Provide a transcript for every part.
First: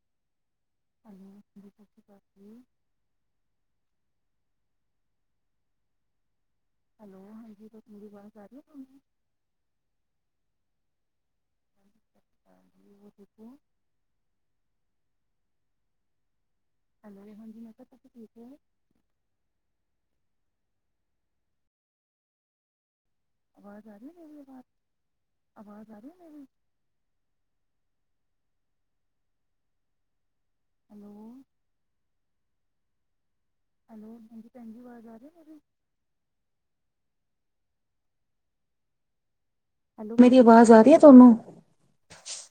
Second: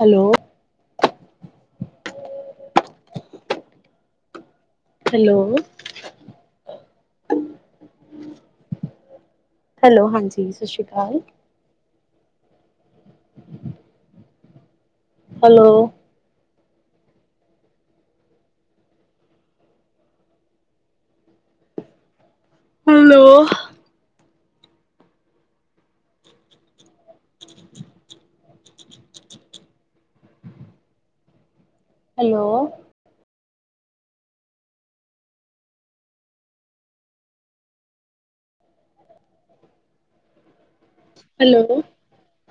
Hello. ਹਲ ਜ [inaudible] hello. Hello ਹਾਂਜੀ ਮੇਰੀ ਆਵਾਜ਼ ਆ ਰਹੀ ਤੁਹਾਨੂੰ ਹੈਲੋ ਹਾਂਜੀ ਸਤਿ ਸ਼੍ਰੀ ਅਕਾਲ [inaudible] ਹੈਲੋ, ਹੈਲੋ ਹਾਂਜੀ ਮੈਂ ਕਿਹਾ ਤੁਸੀਂ ਠੀਕ ਔ, ਹੈਲੋ। ਆਵਾਜ਼ ਆ ਰਹੀ। ਆਵਾਜ਼ ਆ ਰਹੀ ਹੈ ਮੇਰੀ, ਹੈਲੋ, ਹੈਲੋ, ਹੈਲੋ, ਹਾਂਜੀ ਭੈਣ ਜੀ ਆਵਾਜ਼ ਆ ਰਹੀ ਹੈ ਮੇਰੀ, ਹੈਲੋ ਮੇਰੀ ਆਵਾਜ਼ ਆ ਰਹੀ ਹੈ ਤੁਹਾ ਹੈਲੋ,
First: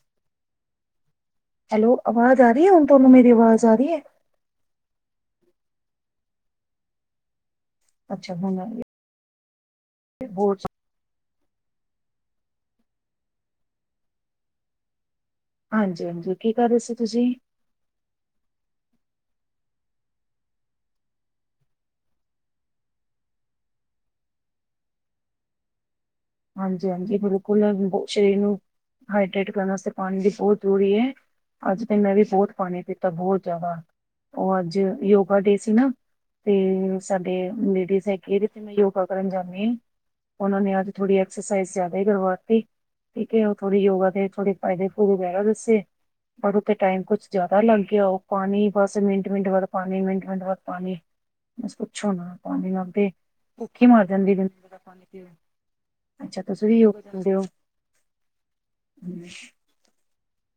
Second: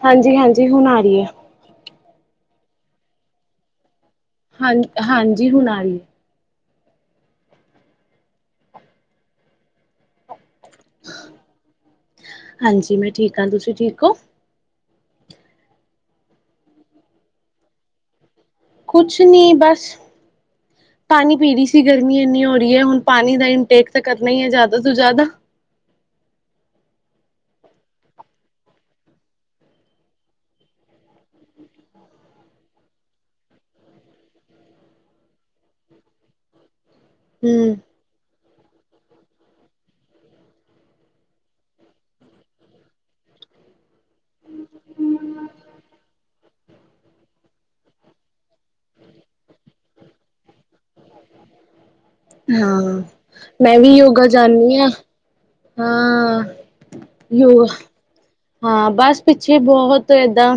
ਹਾਂਜੀ-ਹਾਂਜੀ ਹੁਣ ਆ ਰਹੀ ਏ, ਹੈਲੋ ਆਵਾਜ ਆ ਰਹੀ ਹੈ ਹੁਣ ਤੁਹਾਨੂੰ ਮੇਰੀ ਆਵਾਜ਼ ਆ ਰਹੀ, ਹਾਂ ਹਾਂਜੀ ਹੁਣ ਆ ਰਹੀ, ਅੱਛਾ ਹੁਣ ਅ ਹੋਰ ਸੁਣਾਓ? ਹਾਂਜੀ ਮੈਂ ਠੀਕ ਹਾਂ, ਤੁਸੀਂ ਠੀਕ ਹੋ? ਹਾਂਜੀ-ਹਾਂਜੀ, ਕੀ ਕਰ ਰਹੇ ਸੀ ਤੁਸੀਂ? ਕੁਛ ਨੀ ਬਸ, [inaudible] ਪਾਣੀ ਪੀ ਰਹੀ ਸੀ ਗਰਮੀ ਇੰਨੀ ਹੋ ਰਹੀ ਹੈ ਹੁਣ ਪਾਣੀ ਦਾ ਇਨਟੇਕ ਤਾਂ ਕਰਨਾ ਹੀ ਹੈ ਜ਼ਿਆਦਾ ਤੋਂ ਜ਼ਿਆਦਾ, ਹਾਂਜੀ-ਹਾਂਜੀ ਬਿਲਕੁਲ ਸਰੀਰ ਨੂੰ, ਹਾਈਡ੍ਰਟ ਕਰਨ ਵਾਸਤੇ ਪਾਣੀ ਦੀ ਬਹੁਤ ਜ਼ਰੂਰੀ ਹੈ। ਅੱਜ ਤੇ ਮੈਂ ਵੀ ਬਹੁਤ ਪਾਣੀ ਪੀਤਾ ਬਹੁਤ ਜ਼ਿਆਦਾ, ਉਹ ਅੱਜ ਯੋਗਾ ਡੇ ਸੀ ਨਾ। ਤੇ ਸਾਡੇ ਹੂੰ, ਲੇਡੀਜ਼ ਹੈਗੇ ਜਿੱਥੇ ਮੈਂ ਯੋਗਾ ਕਰਨ ਜਾਂਦੀ ਐ ਉਹਨਾ ਨੇ ਅੱਜ ਥੋੜੀ ਐਕਸਰਸਾਈਜ਼ ਜ਼ਿਆਦਾ ਹੀ ਕਰਵਾਤੀ ਠੀਕੇ ਉਹ ਥੋੜੀ ਯੋਗਾ ਥੋੜੇ ਫਾਇਦੇ ਕੂ ਗੈਰਾ ਦੱਸੇ ਉੱਥੇ ਟਾਈਮ ਕੁਛ ਜਿਆਦਾ ਲੱਗ ਗਿਆ ਉਹ। ਪਾਣੀ, ਬਸ ਮਿੰਟ-ਮਿੰਟ ਬਾਅਦ ਪਾਣੀ, ਮਿੰਟ-ਮਿੰਟ ਬਾਅਦ ਪਾਣੀ। ਛੋਣਾ ਪਾਣੀ ਨਾਲ ਹਾਂ ਤੇ ਮੈਂ ਭੁੱਖ ਹੀ ਵੀ ਮਰ ਯੋਗਾ ਜਾਂਦੀ ਏ ਹਾਂ [unintelligible] ਅੱਛਾ ਹਾਂ ਤੁਸੀ ਵੀ ਯੋਗ ਕਰਦੇ ਹੋ? ਯੋਗਾ ਹਾਂ ਬਸ ਪਿੱਛੇ ਬਹੁਤ ਏਦਾਂ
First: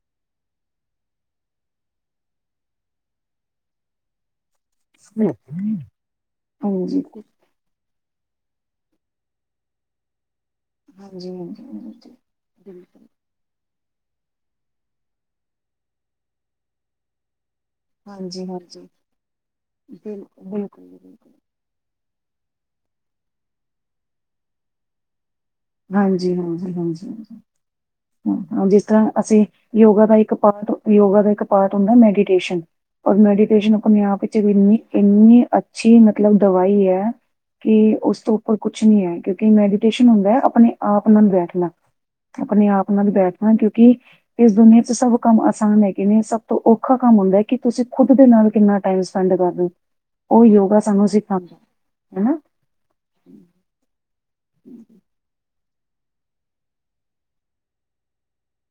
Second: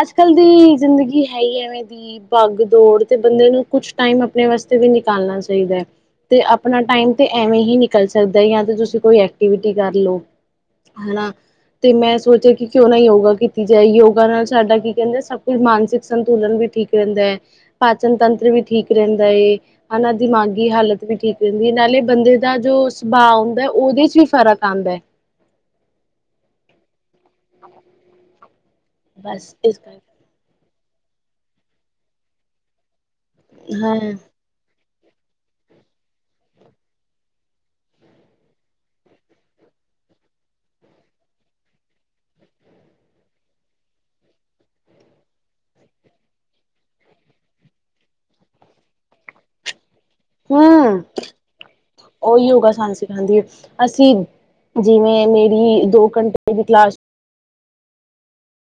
ਅੱਜ-ਕੱਲ ਦੀ ਜ਼ਿੰਦਗੀ ਹੈ ਹੀ ਐਵੇਂ ਦੀ ਬੱਗ ਦੌੜ, ਤੇ ਬੰਦੇ ਨੂੰ ਕੁਛ ਟਾਈਮ ਆਪਣੇ ਵਾਸਤੇ ਵੀ ਨਿਕਾਲਣਾ ਚਾਹੀਦੈ, ਤੇ ਆਪਣਾ ਹਾਂਜੀ ਟਾਈਮ ਤੇ ਐਵੇਂ ਹੀ ਨਿ ਨਿਕਲ ਜਾਂਦਾ ਜਾ ਤੇ ਤੁਸੀਂ ਕੋਈ ਐਕਟੀਵਿਟੀ ਕਰ ਲਓ? ਹਾਂਜੀ ਹਨਾ। ਹਾਂ ਤੇ ਮੈਂ ਸੋਚਿਆ ਕਿ ਕਿਉਂ ਨਾ ਯੋਗਾ ਕੀ ਕੀਤੀ ਜਾਏ, ਯੋਗਾ ਨਾਲ ਸਾਡਾ ਕੀ ਕਹਿੰਦੇ ਸਭ ਕੁੱਝ ਮਾਨਸਿਕ ਸੰਤੁਲਨ ਵੀ ਠੀਕ ਰਹਿੰਦੈ। ਪਾਚਨ ਹਾਂਜੀ ਤੰਤਰ ਵੀ ਹਾਂਜੀ ਠੀਕ ਰਹਿੰਦਾ ਏ, ਹਨਾ ਬਿਲਕੁਲ ਦਿਮਾਗੀ ਬਿਲਕੁਲ ਹਾਲਤ ਵੀ ਬਿਲਕੁਲ ਠੀਕ ਰਹਿੰਦੀ ਏ। ਨਾਲੇ ਬੰਦੇ ਦਾ ਜੋ ਸੁਭਾਅ ਹੁੰਦਾ ਉਹਦੇ ਚ ਵੀ ਫ਼ਰਕ ਆਉਂਦਾ। ਹਾਂਜੀ-ਹਾਂਜੀ, ਹਾਂਜੀ, ਹੰ ਹਾਂਜੀ ਹ ਅਸੀਂ, ਬਸ ਇਸ ਯੋਗਾ ਦਾ ਕਰਕੇ ਇੱਕ ਪਾਰਟ-ਯੋਗਾ ਦਾ ਇੱਕ ਪਾਰਟ ਹੁੰਦੈ ਮੈਡੀਟੇਸ਼ਨ। ਔਰ ਮੈਡੀਟੇਸ਼ਨ ਹਾਂ ਆਪਣੇ ਆਪ ਵਿੱਚ ਇੰਨੀ ਅੱਛੀ ਮਤਲਬ ਦਵਾਈ ਹੈ ਕਿ ਉਸ ਤੋਂ ਉੱਪਰ ਕੁਛ ਨੀ ਹੈ ਕਿਉਂਕਿ ਮੈਡੀਟੇਸ਼ਨ ਹੁੰਦੈ ਆਪਣੇ ਆਪ ਨਾਲ ਬੈਠਣਾ। ਆਪਣੇ ਆਪ ਨਾਲ ਬੈਠਣਾ ਕਿਉਂਕਿ ਇਸ ਦੁਨੀਆਂ ਚ ਸਭ ਕੰਮ ਆਸਾਨ ਹੈਗੇ ਨੇ ਸਭ ਤੋਂ ਔਖਾ ਕੰਮ ਕਮ ਹੁੰਦੈ ਕਿ ਤੁਸੀਂ ਖੁਦ ਦੇ ਨਾਲ ਕਿੰਨਾ ਟਾਈਮ ਸਪੈਂਡ ਕਰਦੇ। ਉਹ ਯੋਗਾ ਹੰ, ਸਾਨੂੰ ਸਿਖਾਉਂਦਾ ਹਨਾ। ਉਹ ਯੋਗਾ ਸਾਨੂੰ ਸਿਖਾਂਂਦੀ ਹੈ, ਅਸੀਂ ਜਿਵੇਂ ਮੇਰੀ ਦੋ ਘੰਟੇ ਦੀ ਕਲਾਸ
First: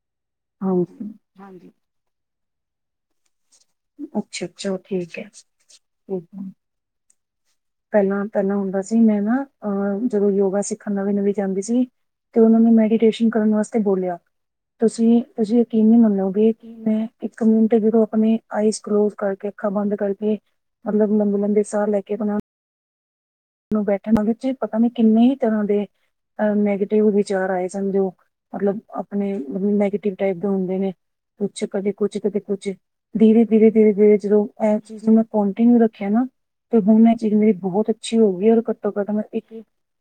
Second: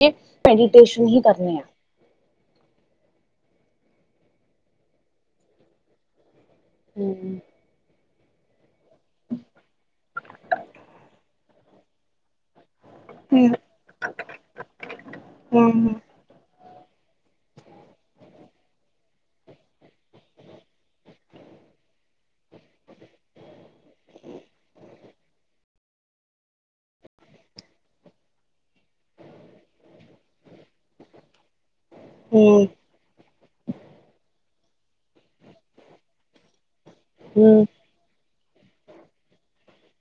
ਕਿ ਹਾਂਜੀ, ਮੈਡੀਟੇਸ਼ਨ ਹੀ ਕਰਨੇ ਆ। ਹਾਂਜੀ ਅੱਛਾ-ਅੱਛਾ, ਔ ਠੀਕ ਹੈ, ਹੂੰ, ਪਹਿਲਾਂ-ਪਹਿਲਾਂ ਹੁੰਦਾ ਸੀ, ਮੈਂ ਨਾ ਅਹ ਜਦੋਂ ਯੋਗਾ ਸਿੱਖਣ ਨਵੀਂ-ਨਵੀਂ ਜਾਂਦੀ ਸੀ। ਤੇ ਉਹਨਾਂ ਨੇ ਮੈਡੀਟੇਸ਼ਨ ਹੂੰ, ਕਰਨ ਵਾਸਤੇ ਬੋਲਿਆ ਤੁਸੀਂ, ਤੁਸੀਂ ਯਕੀਨ ਹੂੰ। ਨਹੀਂ ਮੰਨੋਗੇ। ਕਿਵੇ? ਇੱਕ ਮਿਨਟ ਚ ਉਹ ਆਪਣੇ ਆਈਸ ਕਲੋਸ ਕਰਕੇ, ਅੱਖਾਂ ਬੰਦ ਕਰਕੇ ਮਤਲਬ ਲੰਬੇ-ਲੰਬੇ ਸਾਹ ਲੈ ਕੇ ਆਪਣਾ ਨੂੰ ਬੈਠਣ ਆ ਵਿੱਚ ਪਤਾ ਨੀ ਕਿੰਨੇ ਹੀ ਤਰਾਂ ਦੇ ਅ ਨੈਗੇਟਿਵ ਵਿਚਾਰ ਆਏ ਸਨ ਜੋ ਮਤਲਬ ਆਪਣੇ ਨੈਗੇਟਿਵ ਟਾਈਪ ਦੇ ਹੁੰਦੇ ਨੇ। ਕੁਛ ਕਦੇ ਕੁੱਛ, ਕਦੇ ਹੂੰ, ਕੁਛ। ਧੀਰੇ-ਧੀਰੇ, ਧੀਰੇ-ਧੀਰੇ ਜਦੋਂ ਇਹ ਚੀਜ਼ ਨੂੰ ਮੈਂ ਕੋਂਟੀਨਿਊ ਰੱਖਿਆ ਨਾ ਤੇ ਹੁਣ ਇਹ ਚੀਜ਼ ਮੇਰੀ ਹੂੰ। ਬਹੁਤ ਅਛ ਹੋ ਗਈ, ਘੱਟੋ-ਘੱਟ ਮੈਂ ਇੱਕ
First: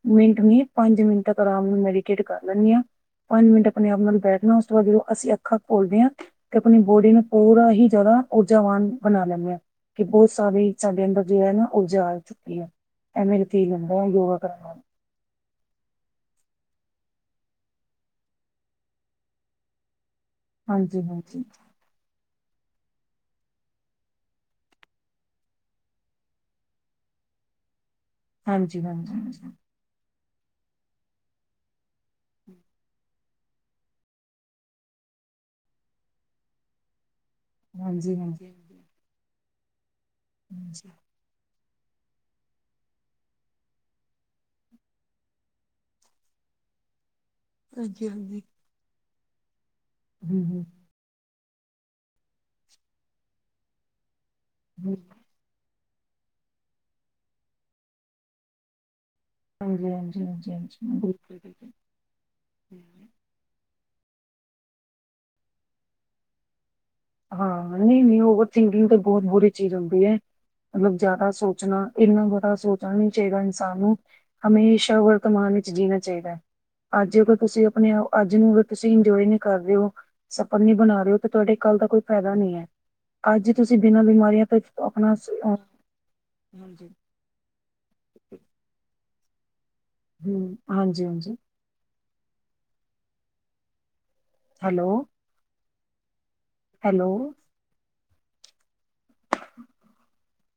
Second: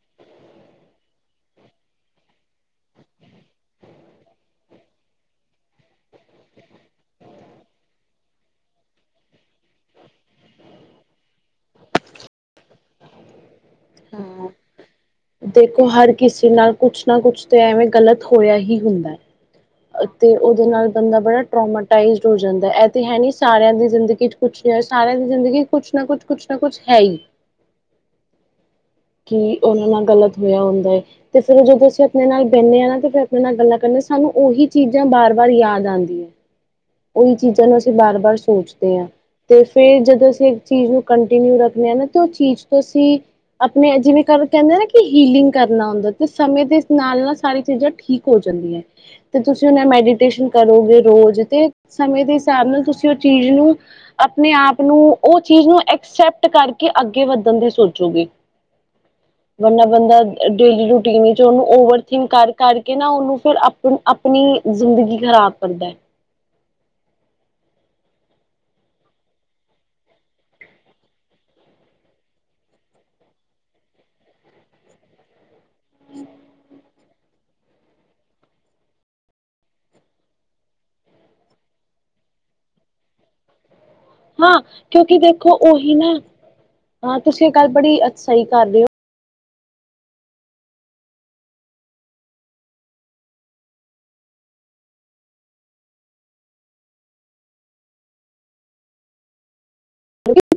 ਮਿੰਟ ਨੀ ਪੰਜ ਮਿੰਟ ਤੱਕ ਆਰਾਮ ਨਾਲ ਮੈਡੀਟੇਟ ਕਰ ਲੈਂਦੀ ਆਂ। ਪੰਜ ਮਿੰਟ ਆਪਣੇ ਆਪ ਨਾਲ ਬੈਠਣਾ, ਉਸ ਤੋਂ ਬਾਅਦ ਜਦੋਂ ਅਸੀਂ ਅੱਖਾਂ ਘੋਲਦੇ ਹਾਂ ਤੇ ਆਪਣੀ ਬੋਡੀ ਨੂੰ ਪੂਰਾ ਹੀ ਜ਼ਿਆਦਾ ਊਰਜਾਵਾਨ ਬਣਾ ਲੈਂਦੇ ਹਾਂ, ਕਿ ਬਹੁਤ ਸਾਰੇ ਸਾਡੇ ਅੰਦਰ ਜੋ ਹੈ ਨਾ ਊਰਜਾ ਆ ਚੁੱਕੀ ਐ। ਐ ਮੇਰੀ [unintelligible] ਲੈਂਦਾ ਅ ਯੋਗਾ ਹਾਂ। ਕਰਨ ਨਾਲ। ਦੇਖੋ ਹਰ ਕਿਸੇ ਨਾਲ ਕੁਛ ਨਾ ਕੁਛ ਤਾਂ ਐਵੇਂ ਗਲਤ ਹੋਇਆ ਹੀ ਹੁੰਦਾ। ਤੇ ਉਹਦੇ ਨਾਲ ਹਾਂਜੀ ਬੰਦਾ ਹਾਂਜੀ ਬੜਾ ਟਰੋਮਾਟਾਈਜ਼ਡ ਹੋ ਜਾਂਦਾ। ਇਹ ਤੇ ਹੈ ਨੀ ਸਾਰਿਆਂ ਦੀ ਜ਼ਿੰਦਗੀ ਚ ਕੁਛ ਨੀ ਹੋਯਾ, ਸਾਰਿਆਂ ਦੀ ਜ਼ਿੰਦਗੀ ਕੁਛ ਨਾ ਕੁਛ, ਕੁਛ ਨਾ ਕੁਛ ਹੈ ਹੀ। ਹਾਂਜੀ। ਹਾਂਜੀ ਹਾਂਜੀ ਕੀ ਉਹਨਾਂ ਨਾਲ ਗ਼ਲਤ ਹੋਇਆ ਹੁੰਦਾ ਏ। ਤੇ ਫੇਰ ਜਦੋਂ ਅਸੀਂ ਆਪਣੇ ਨਾਲ ਬਹਨੇ ਹਾਂ ਨਾ ਤੇ ਫਿਰ ਆਪਣੇ ਨਾਲ ਗੱਲਾਂ ਕਰਨੇ ਸਾਨੂੰ ਉਹੀ ਚੀਜ਼ਾਂ ਬਾਰ ਵਾਰ ਯਾਦ ਆਂਦੀ ਏ। [inaudible] ਉਹੀ ਚੀਜ਼ਾਂ ਨੂੰ ਅਸੀਂ ਹਾਂਜੀ ਬਾਰ-ਬਾਰ ਹਾਂਜੀ ਸੋਚਦੇ ਹਾਂ, ਤੇ ਫੇਰ ਜਦੋਂ ਅਸੀਂ ਇੱਕ ਚੀਜ਼ ਨੂੰ ਕੰਟੀਨਿਊ ਰੱਖ ਨੇ ਆ ਨਾ, ਤੇ ਉਹ ਚੀਜ਼ ਤੋਂ ਅਸੀਂ ਆਪਣੇ ਜਿਵੇਂ ਕ ਕਹਿੰਦੇ ਨਾ ਕਿ ਹੀਲਿੰਗ ਕਰਨਾ ਹੁੰਦਾ ਤੇ ਸਮੇਂ ਦੇ ਨਾਲ-ਨਾਲ ਸਾਰੀ ਚੀਜ਼ਾਂ ਹਾਂਜੀ ਠੀਕ ਹੋ ਹਾਂਜੀ ਜਾਂਦੀਆਂ। ਤੇ ਤੁਸੀਂ ਹ ਮੈਡੀਟੇਸ਼ਨ ਹਮ ਕਰੋਗੇ ਰੋਜ਼ ਤੇ ਸਮੇਂ ਦੇ ਹਿਸਾਬ ਨਾਲ ਤੁਸੀਂ ਉਹ ਚੀਜ਼ ਨੂੰ ਆਪਣੇ ਆਪ ਨੂੰ ਹਮ ਉਹ ਚੀਜ਼ ਨੂੰ ਔਕ ਐਕਸੈਪਟ ਕਰਕੇ ਅੱਗੇ ਵੱਧਣ ਦੀ ਸੋਚੋਗੇ। ਵਰਨਾ ਹਾਂਜੀ ਬੰਦਾ ਹਾਂਜੀ ਹਾਂਜੀ ਹਾਂਜੀ ਡੇਲੀ ਰੂਟੀਨ ਬਿਲਕੁਲ ਵਿੱਚ ਉਹਨੂੰ ਬਿਲਕੁਲ ਓਵਰਥਿੰਕ ਕਰ ਕਰਕੇ ਨਾ ਉਹਨੂੰ ਫਿਰ ਆਪ ਣ ਆਪਣੀ ਜ਼ਿੰਦਗੀ ਖਰਾਬ ਕਰਦਾ ਹੈ। ਹਾਂ, ਨਹੀਂ-ਨਹੀਂ ਓਵਰ ਥਿੰਕਿੰਗ ਤਾਂ ਬਹੁਤ ਬੁਰੀ ਚੀਜ਼ ਹੁੰਦੀ ਹੈ। ਮਤਲਬ ਜ਼ਿਆਦਾ ਸੋਚਣਾ ਇੰਨਾ ਬੜਾ ਸੋਚਣਾ ਨਹੀਂ ਚਾਹੀਦਾ ਇਨਸਾਨ ਨੂੰ। ਹਮੇਸ਼ਾ ਵਰਤਮਾਨ ਇਚ ਜੀਣਾ ਚਾਹੀਦਾ ਹੈ। ਅੱਜ ਅਗਰ ਤੁਸੀਂ ਆਪਣੇ ਆਪ ਅੱਜ ਨੂੰ ਅਗਰ ਤੁਸੀਂ ਇੰਜੋਏ ਨਹੀਂ ਕਰ ਰਹੇ ਹੋ ਸਪਣ ਨੀ ਬਣਾ ਰਹੇ ਹੋ ਤਾਂ ਤੁਹਾਡੇ ਕੱਲ ਦਾ ਕੋਈ ਫਾਇਦਾ ਨਹੀਂ ਹੈ। ਅੱਜ ਤੁਸੀਂ ਬਿਨਾਂ ਬਿਮਾਰੀਆਂ ਤੋਂ ਹਾਂ ਆਪਣਾ ਕਿਉਂਕਿ ਦੇਖੋ ਉਹੀ ਨਾ ਹਾਂਜੀ ਹਾਂ ਤੁਸੀਂ ਇਹ ਗੱਲ ਬੜੀ ਸਹੀ ਕਰ ਰਹੇ ਹੋ। ਹਮ ਹਾਂਜੀ ਹਾਂਜੀ ਹੈਲੋ ਹੈਲੋ [inaudible]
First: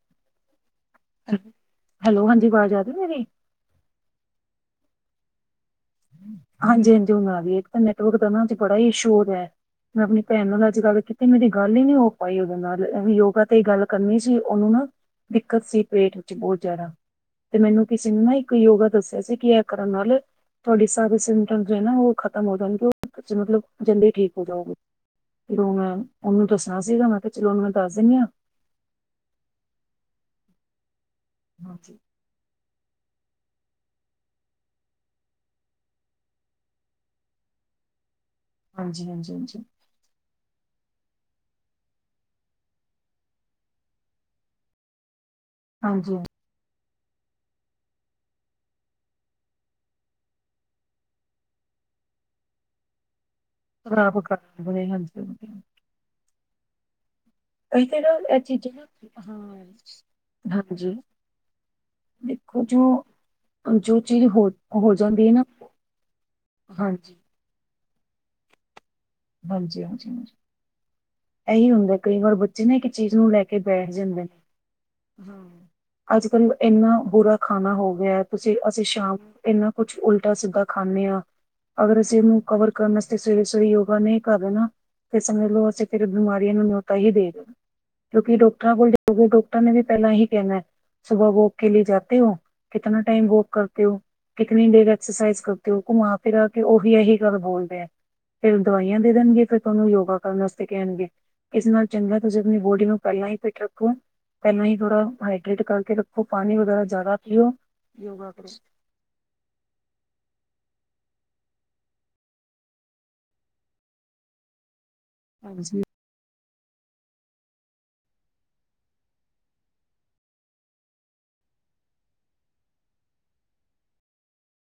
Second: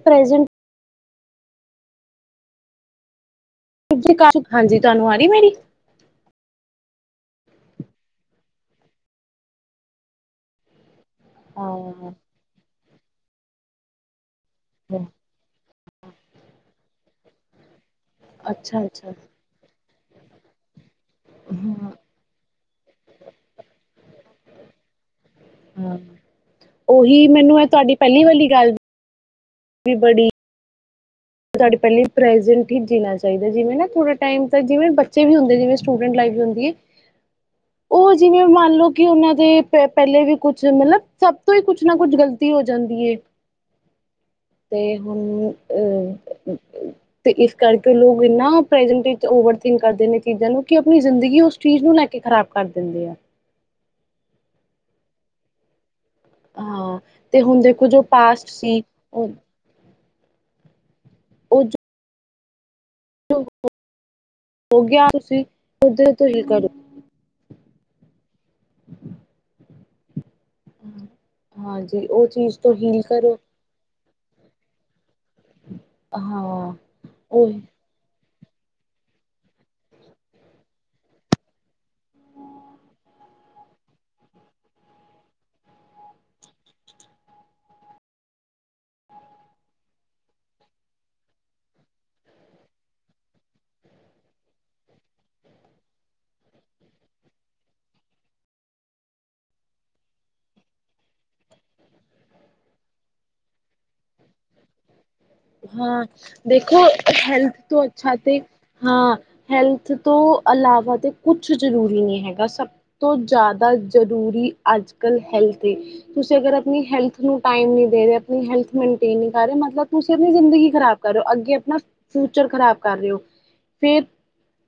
ਪ੍ਰੈਸਟ ਹੈਲੋ ਹਾਂਜੀ ਆਵਾਜ਼ ਆਰੀ ਹੈ ਮੇਰੀ ਹਾਂਜੀ ਤੁਹਾਨੂੰ ਆ ਰਹੀ ਮੇਰੀ ਹਾਂਜੀ ਹਾਂਜੀ ਹਣ ਤਾਂ ਨੈਟਵਰਕ ਦਾ ਨਾ ਅੱਜ ਬੜਾ ਹੀ ਇਸ਼ੂ ਹੋ ਰਿਹਾ ਮੈਂ ਆਪਣੀ ਭੈਣ ਨਾਲ ਅੱਜ ਕੱਲ ਤੇ ਮੇਰੀ ਗੱਲ ਹੀ ਨੀ ਹੋ ਹਾਂ ਪਾਈਓਦੋਂ ਨਾਲਂ ਯੋਗਾ ਤੇ ਗੱਲ ਕਰਨੀ ਸੀ ਉਹਨੂੰ ਨਾ ਦਿੱਕਤ ਸੀ ਪੇਟ ਵਿੱਚ ਬਹੁਤ ਜ਼ਿਆਦਾ ਤੇ ਮੈਨੂੰ ਕਿਸੇ ਨੂੰ ਨਾ ਇੱਕ ਅੱਛਾ ਯੋਗਾ ਅੱਛਾ ਦੱਸਿਆ ਸੀ ਕਿ ਇਹ ਕਰਨ ਨਾਲ ਤੁਹਾਡੀ ਸਾਰੇ ਸਿਟਮ ਹਾਂ ਨਾ ਉਹ ਖ਼ਤਮ ਹੋ ਜਾਣਗੇ ਉਹ ਮਤਲਬ ਜਲਦੀ ਠੀਕ ਹੋ ਜਾਓਗੇ ਫਿਰ ਉਹ ਮੈਂ ਹਾਂ ਉਹਨੂੰ ਦੱਸਣਾ ਸੀਗਾ ਮੈਂ ਉਹੀ ਕਿਹਾ ਚਲੋ ਮੈਨੂੰ ਨੂੰ ਇਹ ਮੈਂ ਦੱਸ ਤੁਹਾਡੀ ਦਿੰਦੀ ਹ ਪਹਿਲੀ ਵਾਲੀ ਗੱਲ ਵੀ ਬੜੀ ਤੁਹਾਡੀ ਹਾਂਜੀ ਪਹਿਲੀ ਪ੍ਰੈਜੈਂਟ ਜੀਨਾਂ ਚਾਹੀਦਾ ਜਿਵੇਂ ਨਾ ਥੋੜਾ ਟਾਈਮ ਤਾਂ ਜਿਵੇਂ ਬੱਚੇ ਵੀ ਹੁੰਦੇ, ਜਿਵੇਂ ਸਟੂਡੈਂਟ ਲਾਈਫ ਵੀ ਹੁੰਦੀ ਹੈ ਉਹ [inaudible] ਜਿਵੇਂ ਮੰਨਲਓ ਕਿ ਹਾਂਜੀ ਹਾਂਜੀ ਉਹਨਾਂ ਦੇ ਹਾਂਜੀ ਪ ਪਹਿਲੇ ਵੀ ਕੁਛ ਮਤਲਬ ਸਭ ਤੋਂ ਹੀ ਕੁਛ ਨਾ ਕੁਛ ਗ਼ਲਤੀ ਹੋ ਜਾਂਦੀ ਹੈ। ਤੇ ਹੁਣ ਓ ਹਾਂਜੀ [inaudible] ਤੇ ਇਸ ਕਰਕੇ ਉਹ ਲੋਕ ਇਨਾ ਪ੍ਰੈਜੈਂਟ ਓਵਰਥਿੰਕ ਕਰਦੇ ਨੇ ਚੀਜ਼ਾਂ ਨੂੰ ਕਿ ਆਪਣੀ ਜ਼ਿੰਦਗੀ ਉਸ ਚੀਜ਼ ਨੂੰ ਲੈ ਕੇ ਖਰਾਬ ਕਰ ਦਿੰਦੇ ਆ ਖਰਾਬ ਕਰ ਦਿੰਦੇ ਹਨ ਹਾਂ ਤੇ ਹੁਣ ਅ ਦੇਖੋ ਤੇ ਜੋ ਨਾ ਇਹ ਪਾਸਟ ਸੀ ਚੀਜ਼ਾਂ ਹ ਹਾਂਜੀ ਉਹ ਜੋ [inaudible] ਦੇਖੋ [inaudible] ਜੋ ਜੋ ਚੀਜ਼ ਹੋ ਹੋ ਗਿਆ ਜਾਂਦੀ ਹੈ ਨਾ ਤੁਸੀਂ ਉਹਦੇ ਤੋਂ ਹੀ ਕਰੋ। ਹਾਂਜੀ ਹਾਂਜੀ ਹਾਂਜੀ ਹਾਂਜੀ ਇਹੀ ਹੁੰਦਾ ਹਾਂਜੀ ਕਈ ਉਹ ਵਾਰ ਚੀਜ਼ ਬੱਚੇ ਤੋਂ ਨਾ ਇੱਕ ਹੀਲ ਚੀਜ਼ ਨੂੰ ਕਰੋ ਲੈ ਕੇ ਬੈਠ ਜਾਂਦੇ ਨੇ ਹਮ ਅੱਜ ਕੱਲ ਹਾਂ ਇੰਨਾ ਬੁਰਾ ਉਹੀ ਖਾਣਾ ਹੋ ਗਿਆ ਤੁਸੀਂ ਅਸੀਂ ਸ਼ਾਮ ਇੰਨਾ ਕੁਛ ਉਲਟਾ ਸਿੱਧਾ ਖਾਂਦੇ ਹਾਂ ਅਗਰ ਅਸੀਂ ਉਹਨੂੰ ਕਵਰ ਕਰਨ ਵਾਤੇ ਸਵੇਰੇ ਸਵੇਰੇ ਯੋਗ ਨਹੀਂ ਕਰ ਰਹੇ ਤਾਂ ਸਮਝ ਲਓ ਅਸੀਂ ਫਿਰ ਬਿਮਾਰੀਆਂ ਨੂੰ ਨੋਤਾ ਹੀ ਦੇ ਦੇਣਾ ਕਿਉਂਕਿ ਡਾਕਟਰਾਂ ਕੋਲ ਜਾਗੇ ਡਾਕਟਰ ਨੇ ਵੀ ਪਹਿਲਾਂ ਏਹੀ ਕਹਿਣਾ ਹੈ ਸੁਬਾਹ ਵੋਕ ਕੇ ਲਿਏ ਜਾਤੇ ਹੋ ਕਿਤਨਾ ਟਾਈਮ ਵੋਕ ਕਰਤੇ ਹੋ ਕਿਤਨੀ ਦੇੇਰ ਐਕਸਰਸਾਈਜ਼ ਕਰਦੇ ਹੋ ਘੁਮਾ ਫਿਰਾ ਕੇ ਉਹ ਵੀ ਏਹੀ ਗੱਲ ਬੋਲ ਦੇ ਹੈ ਫਿਰ ਦਵਾਈਆਂ ਦੇ ਦੇਣਗੇ ਫਿਰ ਤੁਹਾਨੂੰ ਯੋਗਾ ਕਰਨ ਵਾਸਤੇ ਕਹਿਣਗੇ ਇਸ ਨਾਲ ਚੰਗਾ ਤੁਸੀਂ ਆਪਣੀ ਬੋਡੀ ਨੂੰ ਪਹਿਲਾਂ ਹੀ ਫਿਟ ਰੱਖੇ ਕੋਣ ਪਹਿਲਾਂ ਹੀ ਥੋੜਾ ਹਾਈਡਰੇੇਟ ਕਰਕੇ ਹਾਂ ਰੱਖੋ ਪਾਣੀ ਦੇਖੋ ਵਗੈਰਾ ਜ਼ਿਆਦਾ ਪੀਓ ਹੈਲਥ ਤੋਂ ਅੱਛਾ ਯੋਗਾ ਤੇ ਕਰੋ ਹਾਂ ਹੈਲਥ ਤੋਂ ਇਲਾਵਾ ਤਾਂ ਕੁਛ ਜ਼ਰੂਰੀ ਨਹੀਂ ਹੈਗਾ ਸਭ ਤੋਂ ਜ਼ਿਆਦਾ ਜ਼ਰੂਰੀ ਅੱਜ ਹਾਂਜੀ ਤੁਸੀਂ ਅਗਰ ਆਪ ਹੈਲਥ ਨੂੰ ਟਮ ਨ ਦੇ ਰ ਆਪ ਹੈਲ ਮੇਨਟੇਨ ਨ ਕਰ ਰਹੇ ਮਤਲਬ ਤੁਸੀਂ ਆਪਣੀ ਜ਼ਿੰਦਗੀ ਖ਼ਰਾਬ ਕਰ ਰਹੇ ਹੋ ਅੱਗੇ ਆਪਣਾ ਫਿਊਚਰ ਖ਼ਰਾਬ ਕਰ ਰਹੇ ਹੋ ਫੇਰ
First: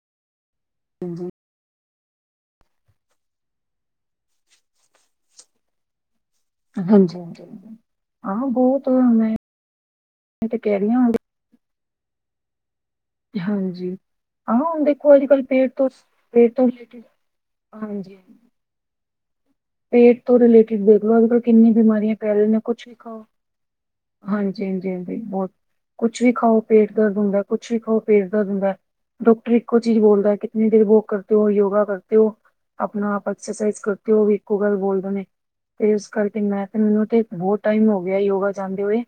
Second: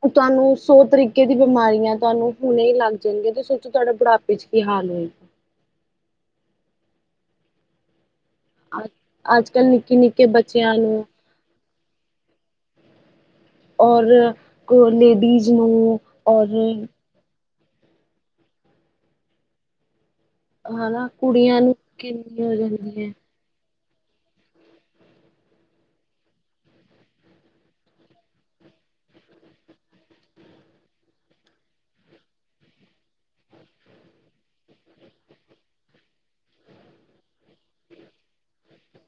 ਤੁਹਾਨੂੰ ਸੌ ਤਰੀਕੇ ਹਾਂਜੀ ਦੀ ਬਿਮਾਰੀਆਂ ਤੁਹਾਨੂੰ ਹੁਣੇ ਹੀ ਲੱਗ ਜਾਣਗੇ ਤੇ ਸੋਚੋ ਤੁਹਾਡਾ ਬੁਢਾਪੇ ਚ ਕੀ ਹਾਲ ਹੋਏਗਾ ਹਾਂਜੀ ਹਾਂਜੀ ਹਾਂ ਬਹੁਤ ਅੱਜ ਮੈਂ ਅੱਜ ਕੱਲ੍ਹ ਨਿੱਕੇ ਨਿੱਕੇ ਤੇ ਬੱਚਿਆਂ ਕਹ ਰਹੀ ਨੂੰ ਹਾਂ ਹਾਂਜੀ ਔਰ ਹਾਂ ਹੁਣ ਦੇਖੋ ਅੱਜ ਕੱਲ ਲੇਡੀਜ਼ ਪੇਟ ਤੋਂ ਨੂੰ ਪੇ ਤੋਂ ਔਰ ਹਾਂਜੀ। ਪੇਟ ਤੋਂ ਰਿਲੇਟਿਡ ਦੇਖ ਹਨਾ ਲੋ ਅੱਜ ਕੱਲ ਕੁੜੀਆਂ ਕਿੰਨੀ ਆ ਨੂੰ ਬਿਮਾਰੀਆਂ ਫੈਲ ਕਿੰਨੀ ਰਹੀ ਆ ਹੋ ਨੇ ਕੁਛ ਵੀ ਜਾਂਦੀ ਹੈ ਖਾਓ। ਹਾਂਜੀ ਹਾਂਜੀ ਹਾਂਜੀ ਬਹੁਤ ਕੁਛ ਵੀ ਖਾਓ ਪੇਟ ਦਰਦ ਹੁੰਦਾ ਕੁਛ ਵੀ ਖਾਓ ਪੇਟ ਦਰਦ ਹੁੰਦਾ। ਡਾਕਟਰ ਇੱਕੋ ਚੀਜ਼ ਬੋਲਦਾ ਕਿਤਨੀ ਦੇਰ ਵੋ ਕਰਦੇ ਹੋ ਯੋਗਾ ਕਰਦੇ ਹੋ। ਆਪਣਾ ਆਪ ਐਕਸਰਸਾਈਜ਼ ਕਰਤੇ ਉਹ ਵੀ ਇੱਕੋ ਗੱਲ ਬੋਲਦੇ ਨੇ। ਕਰਕੇ ਮੈਂ ਤੇ ਮੈਨੂੰ ਤੇ ਬਹੁਤ ਟਾਈਮ ਹੋ ਗਿਆ ਯੋਗਾ ਜਾਂਦੇ ਹੋਏ।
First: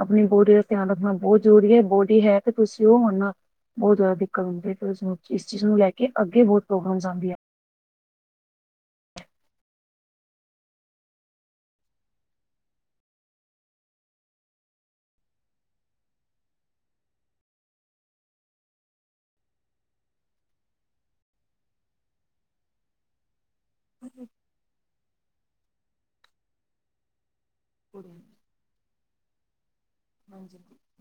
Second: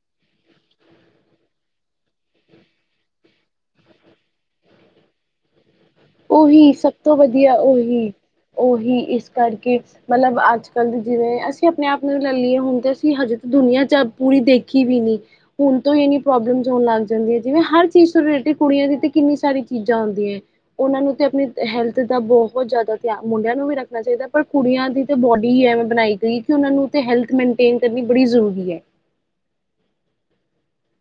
ਆਪਣੀ ਬੋਰੀ ਦਾ ਧਿਆਨ ਰੱਖਣਾ ਬਹੁਤ ਜ਼ਰੂਰੀ ਹੈ ਬਹੁਤ। ਹੈ ਤੇ ਤੁਸੀਂ ਉਹ ਆਨਾ ਬਹੁਤ ਜ਼ਿਆਦਾ ਦਿੱਕਤ ਹੁੰਦੀ ਹੈ ਇਸ ਚੀਜ਼ ਨੂੰ ਲੈ ਕੇ ਅੱਗੇ ਬਹੁਤ ਉਹੀ ਸਭ ਪ੍ਰੋਬਲਮਸ ਤੋਂ ਆਉਂਦੀਆਂ। ਵਧੀਆ ਉਹੀ ਉਹੀ ਇਸ ਕਰਕੇ ਮਤਲਬ ਅੱਜ ਕੱਲ ਜਿਵੇਂ ਅਸੀਂ ਆਪਣੇ ਆਪ ਨੂੰ ਲੈ ਲਈਏ ਹੁਣ ਤੇ ਅਸੀਂ ਹਜੇ ਤ ਦੁਨੀਆਂ ਚ। ਪੂਰੀ ਦੇਖੀ ਵੀ ਨੀ ਹੁਣ ਤੋਂ ਇੰਨੀ ਪ੍ਰੋਬਲਮ ਹੋਣ ਲੱਗ ਜਾਂਦੀਆਂ ਹੈ। ਜਿਵੇਂ ਹਰ ਚੀਜ਼ ਤੋਂ ਰਿਲੇਟਿਡ ਕੁੜੀਆਂ ਦੀ ਕਿੰਨੀ ਸਾਰੀ ਚੀਜ਼ਾਂ ਆਉਂਦੀਆਂ। ਉਹਨਾਂ ਨੂੰ ਤੇ ਆਪਣੀ ਹੈਲਥ ਦਾ ਬਹੁਤ ਜ਼ਿਆਦਾ ਧਿਆਨ ਮੁੰਡਿਆਂ ਨੂੰ ਵੀ ਰੱਖਣਾ ਚਾਹੀਦਾ ਪਰ ਕੁੜੀਆਂ ਦੀ। ਬੋਡੀਵੇਂ ਬਣਾਈ ਗਈ ਕਿ ਉਹ ਨੂੰ ਹੈਲਥ ਮੇਨਟੇਨ ਕਰਨੀ ਬੜੀ ਜ਼ਰੂਰੀ ਹੈ ਹਾਂ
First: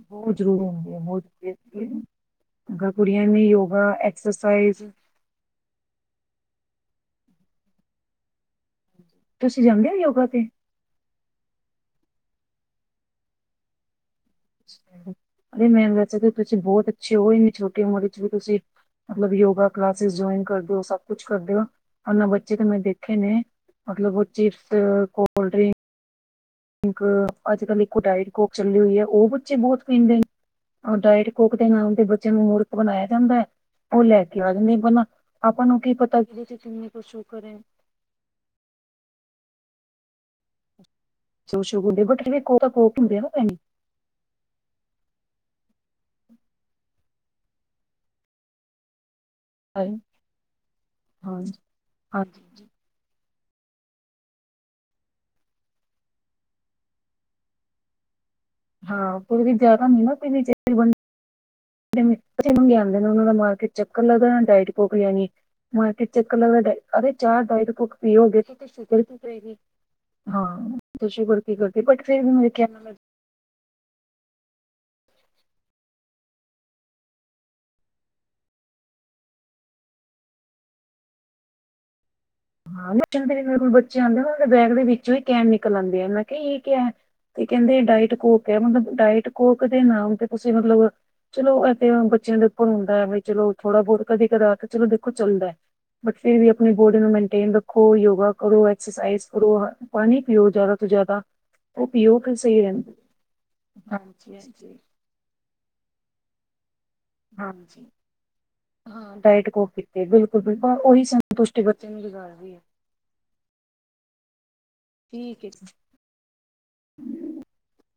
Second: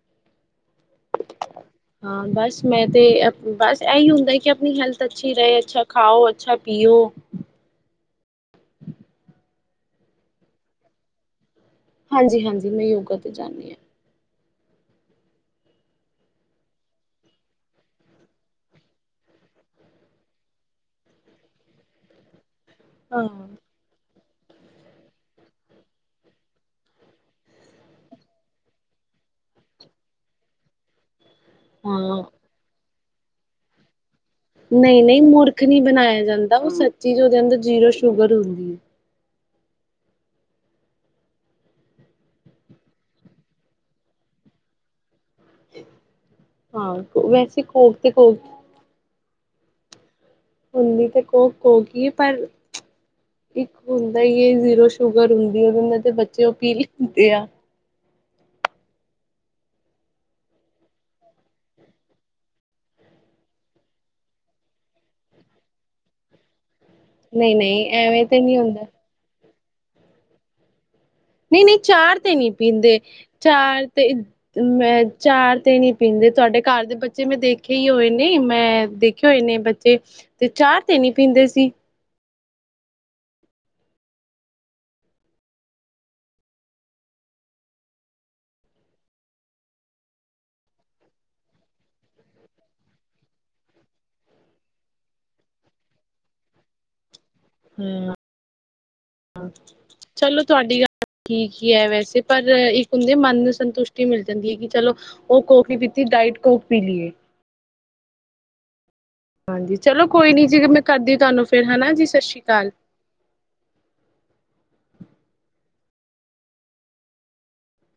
ਬਹੁਤ ਜ਼ਰੂਰ ਹੁੰਦੀ ਆ ਬਹੁਤ ਹੁੰਦੀ ਹੈ। ਹਾਂ ਬਸ ਮੈਂ ਅਗਰ ਤੇ ਕੁੜੀਆਂ ਨੇ ਬਸ ਯੋਗਾ ਇਹੀ ਹੁੰਦਾ ਕਿ ਆਪਣੀ ਐਕਸਰਸਾਈਜ਼ ਹੈਲਥ ਅੱਛੀ ਰਹੇ ਅੱਛਾ ਖਾਓ ਅੱਛਾ ਪੀਓ ਤੁਸੀਂ ਜਾਂਦੇ ਹੋ ਯੋਗਾ ਤੇ ਹਾਂਜੀ ਹਾਂਜੀ ਮੈਂ ਯੋਗਾ ਤੇ ਜਾਂਦੀ ਹਾਂ ਅ ਮੈਮ ਵੈਸਾ ਤੁਸੀਂ ਬਹੁਤ ਅੱਛੇ ਹੋ ਹੀ ਛੋਟੀ ਉਮਰ ਚ ਵੀ ਤੁਸੀਂ ਮਤਲਬ ਯੋਗਾ ਕਲਾਸਿਸ ਜਇਨ ਕਰਦੇ ਹੋ ਸਭ ਕੁਛ ਕਰਦੇ ਹੋ ਉਹਨਾਂ ਬੱਚਿਆਂ ਮੈਂ ਦੇਖੇ ਹਾਂ ਹਾਂ ਨੇ ਮਤਲਬ ਉਹ ਚਿਪਸ ਕੋਲਡ ਡਰਿੰਕ ਕ ਅੱਜ ਕੱਲ ਇੱਕੋ ਡਾਇਟ ਕੋਕ ਚੱਲੀ ਹੋਈ ਹੈ। ਉਹ ਬੱਚੇ ਬਹੁਤ ਪੀਣ ਦੇ ਨੇ ਡਾਇਟ ਕੋਕ ਦੇ ਨਾਮ ਦੇ ਹਾਂ ਬੱਚਿਆਂ ਨੂੰ ਮੂਰਖ ਬਣਾਇਆ ਜਾਂਦਾ ਹੈ ਉਹ ਲੈ ਕੇ ਕਿਆਦ ਨਹੀਂ ਬਣਾ ਮੂਰਖ ਆਪਾਂ ਨੂੰ ਨਹੀਂ ਕੀ ਪਤਾ ਬਣਾਇਆ ਜਾਂਦਾ ਉਹ ਕਿੰਨੀ ਸੱਚੀ ਚ ਉਹਦੇ ਸ਼ੂਗਰ ਅੰਦਰ ਹੈ ਜ਼ੀਰੋ ਸ਼ੂਗਰ ਹੁੰਦੀ ਹੈ ਉਹ ਤਾਂ ਕੋਕ ਪੀਂਦੇ ਆ ਨਾ ਭੈਣਜੀ। ਹਾਂ ਵੈਸੇ ਕੋਕ ਤੇ ਕੋਕ ਹਾਂਜੀ। ਹੁੰਦੀ ਤਾਂ ਕੋਕ ਕੋਕ ਕੀ ਹ ਪਰ। ਹਾਂਜੀ ਇੱਕ ਹੁੰਦਾ ਹੀ ਹੈ ਜ਼ੀਰੋ ਸ਼ੂਗਰ ਹੁੰਦੀ ਉਹਦੇ ਨਾਲ ਤੇ ਬੱਚੇ ਉਹ ਪੀ ਲੈਂਦੇ ਆ। ਹਾਂ ਪੂਰੀ ਜਿਆਦਾ ਨਹੀਂ ਨਾ ਪ ਜਿਹੇ ਮੰਗੇਂਦੇ ਨੇ ਉਹ ਦਾ ਮਾਰਕੀਟ ਚੱਕਰ ਲੱਗ ਡਟ ਯੀ ਹੁਣ ਤੇ ਸਿੱਖ ਲਵੇ। ਅਦੇ ਚਾਹ ਨਹੀਂ ਨਹੀਂ ਡਾਇਟੁੱਕ ਐਵੇਂ ਪੀਓਗੇ ਸੀ ਨਹੀਂ ਤੇ ਹੁੰਦਾ ਸ਼ੂਗਰ ਕੀ ਸੀ ਹਾਂ। ਤੇ ਸ਼ੂਗਰ ਕੀ ਨਹੀਂ ਨਹੀਂ ਕਰਦੀ ਬਟ ਚਾਹ ਫਿਰ ਵੀ ਤੇ ਮੇਰੇ ਨਹੀਂ ਕਹਿਣ ਦਾ ਪੀਂਦੇ ਚਾਹ ਤੇ। ਮੈਂ ਚਾਹ ਤੇ ਨੀ ਪੀਂਦੇ ਤੁਹਾਡੇ ਘਰ ਦੇ ਬੱਚੇ ਮੈਂ ਦੇਖੇ ਹੀ ਹੋਏ ਨੇ ਮੈਂ ਦੇਖੇ ਹੋਏ ਨੇ। ਬੱਚੇ ਤੇ ਚਾਹ ਤੇ ਨੀ ਪੀਂਦੇ ਸੀ। ਹਾਂ ਮੇਰੇ ਕੋਲ ਬੱਚੇ ਆਂਦੇ ਬੈਗ ਦੇ ਵਿੱਚੋਂ ਹੀ ਕੈਮ ਨਿਕਲ ਆਦੇ ਆ ਉਹ ਕਿਹਾ ਇਹ ਕਿਹਾ। ਤੇ ਕਹਿੰਦੇ ਡਾਇਟ ਕੋਕ ਹੈ ਮਤਲਬ ਡਾਇਟ ਕੋਕ ਦੇ ਨਾਮ ਤੇ ਤੁਸੀਂ ਮਤਲਬ ਚਲੋ। ਬੱਚਿਆਂ ਦੇ ਉੱਪਰ ਹੁੰਦਾ ਹੈ ਵੀ ਚਲੋ ਥੋੜਾ ਬਹੁਤ ਕਦੇ ਕਦੇ ਆ ਕੇ ਚਲੋ ਦੇਖੋ ਚੱਲਦਾ ਹੈ। ਬਟ ਫੇਰ ਵੀ ਆਪਣੀ ਬੋਡੀ ਨੂੰ ਮਿਲ। ਰੱਖੋ ਯੋਗਾ ਕਰੋ ਐਕਸਰਸਾਈਜ਼ ਕਰੋ ਪਾਣੀ ਚਲੋ ਪੀਓ ਜ਼ਿਆਦਾ ਤੁਹਾਡੀ ਤੋਂ ਗੱਲ ਜ਼ਿਆਦਾ ਠੀਕ ਹੀ ਉਹ ਹੈ ਪੀਓ ਵੈਸੇ ਫਿਰ, ਪਰ ਸਹੀ ਇੱਕ ਰਹਿੰਦੀ ਹੈ। ਹੁੰਦੇ ਮਨ ਨੂੰ ਸੰਤੁਸ਼ਟੀ ਮਿਲ ਹਾਂਜੀ ਜਾਂਦੀ ਹੈ ਕਿ ਹਾਂਜੀ ਚਲੋ ਉਹ ਕੋਕੀ ਪੀਤੀ ਡਾਇਟ ਕੋਕ ਪੀ ਲਈਏ ਹਾਂਜੀ, ਹਾਂ ਡਾਇਟ ਹਾਂਜੀ ਤੇ ਚਲੋ ਕੋਈ ਨੀ ਜੀ ਬਿਲਕੁਲ-ਬਿਲਕੁਲ ਮੈਂ ਉਹੀ ਕਰਦੀ ਤੁਹਾਨੂੰ ਸੰਤੁਸ਼ਟੀ ਫਿਰ ਹਨਾ ਜੀ ਸਤਿ ਬਾਰ ਸ਼੍ਰੀ ਵੀ ਹੈ। ਅਕਾਲ [unintelligible] [unintelligible]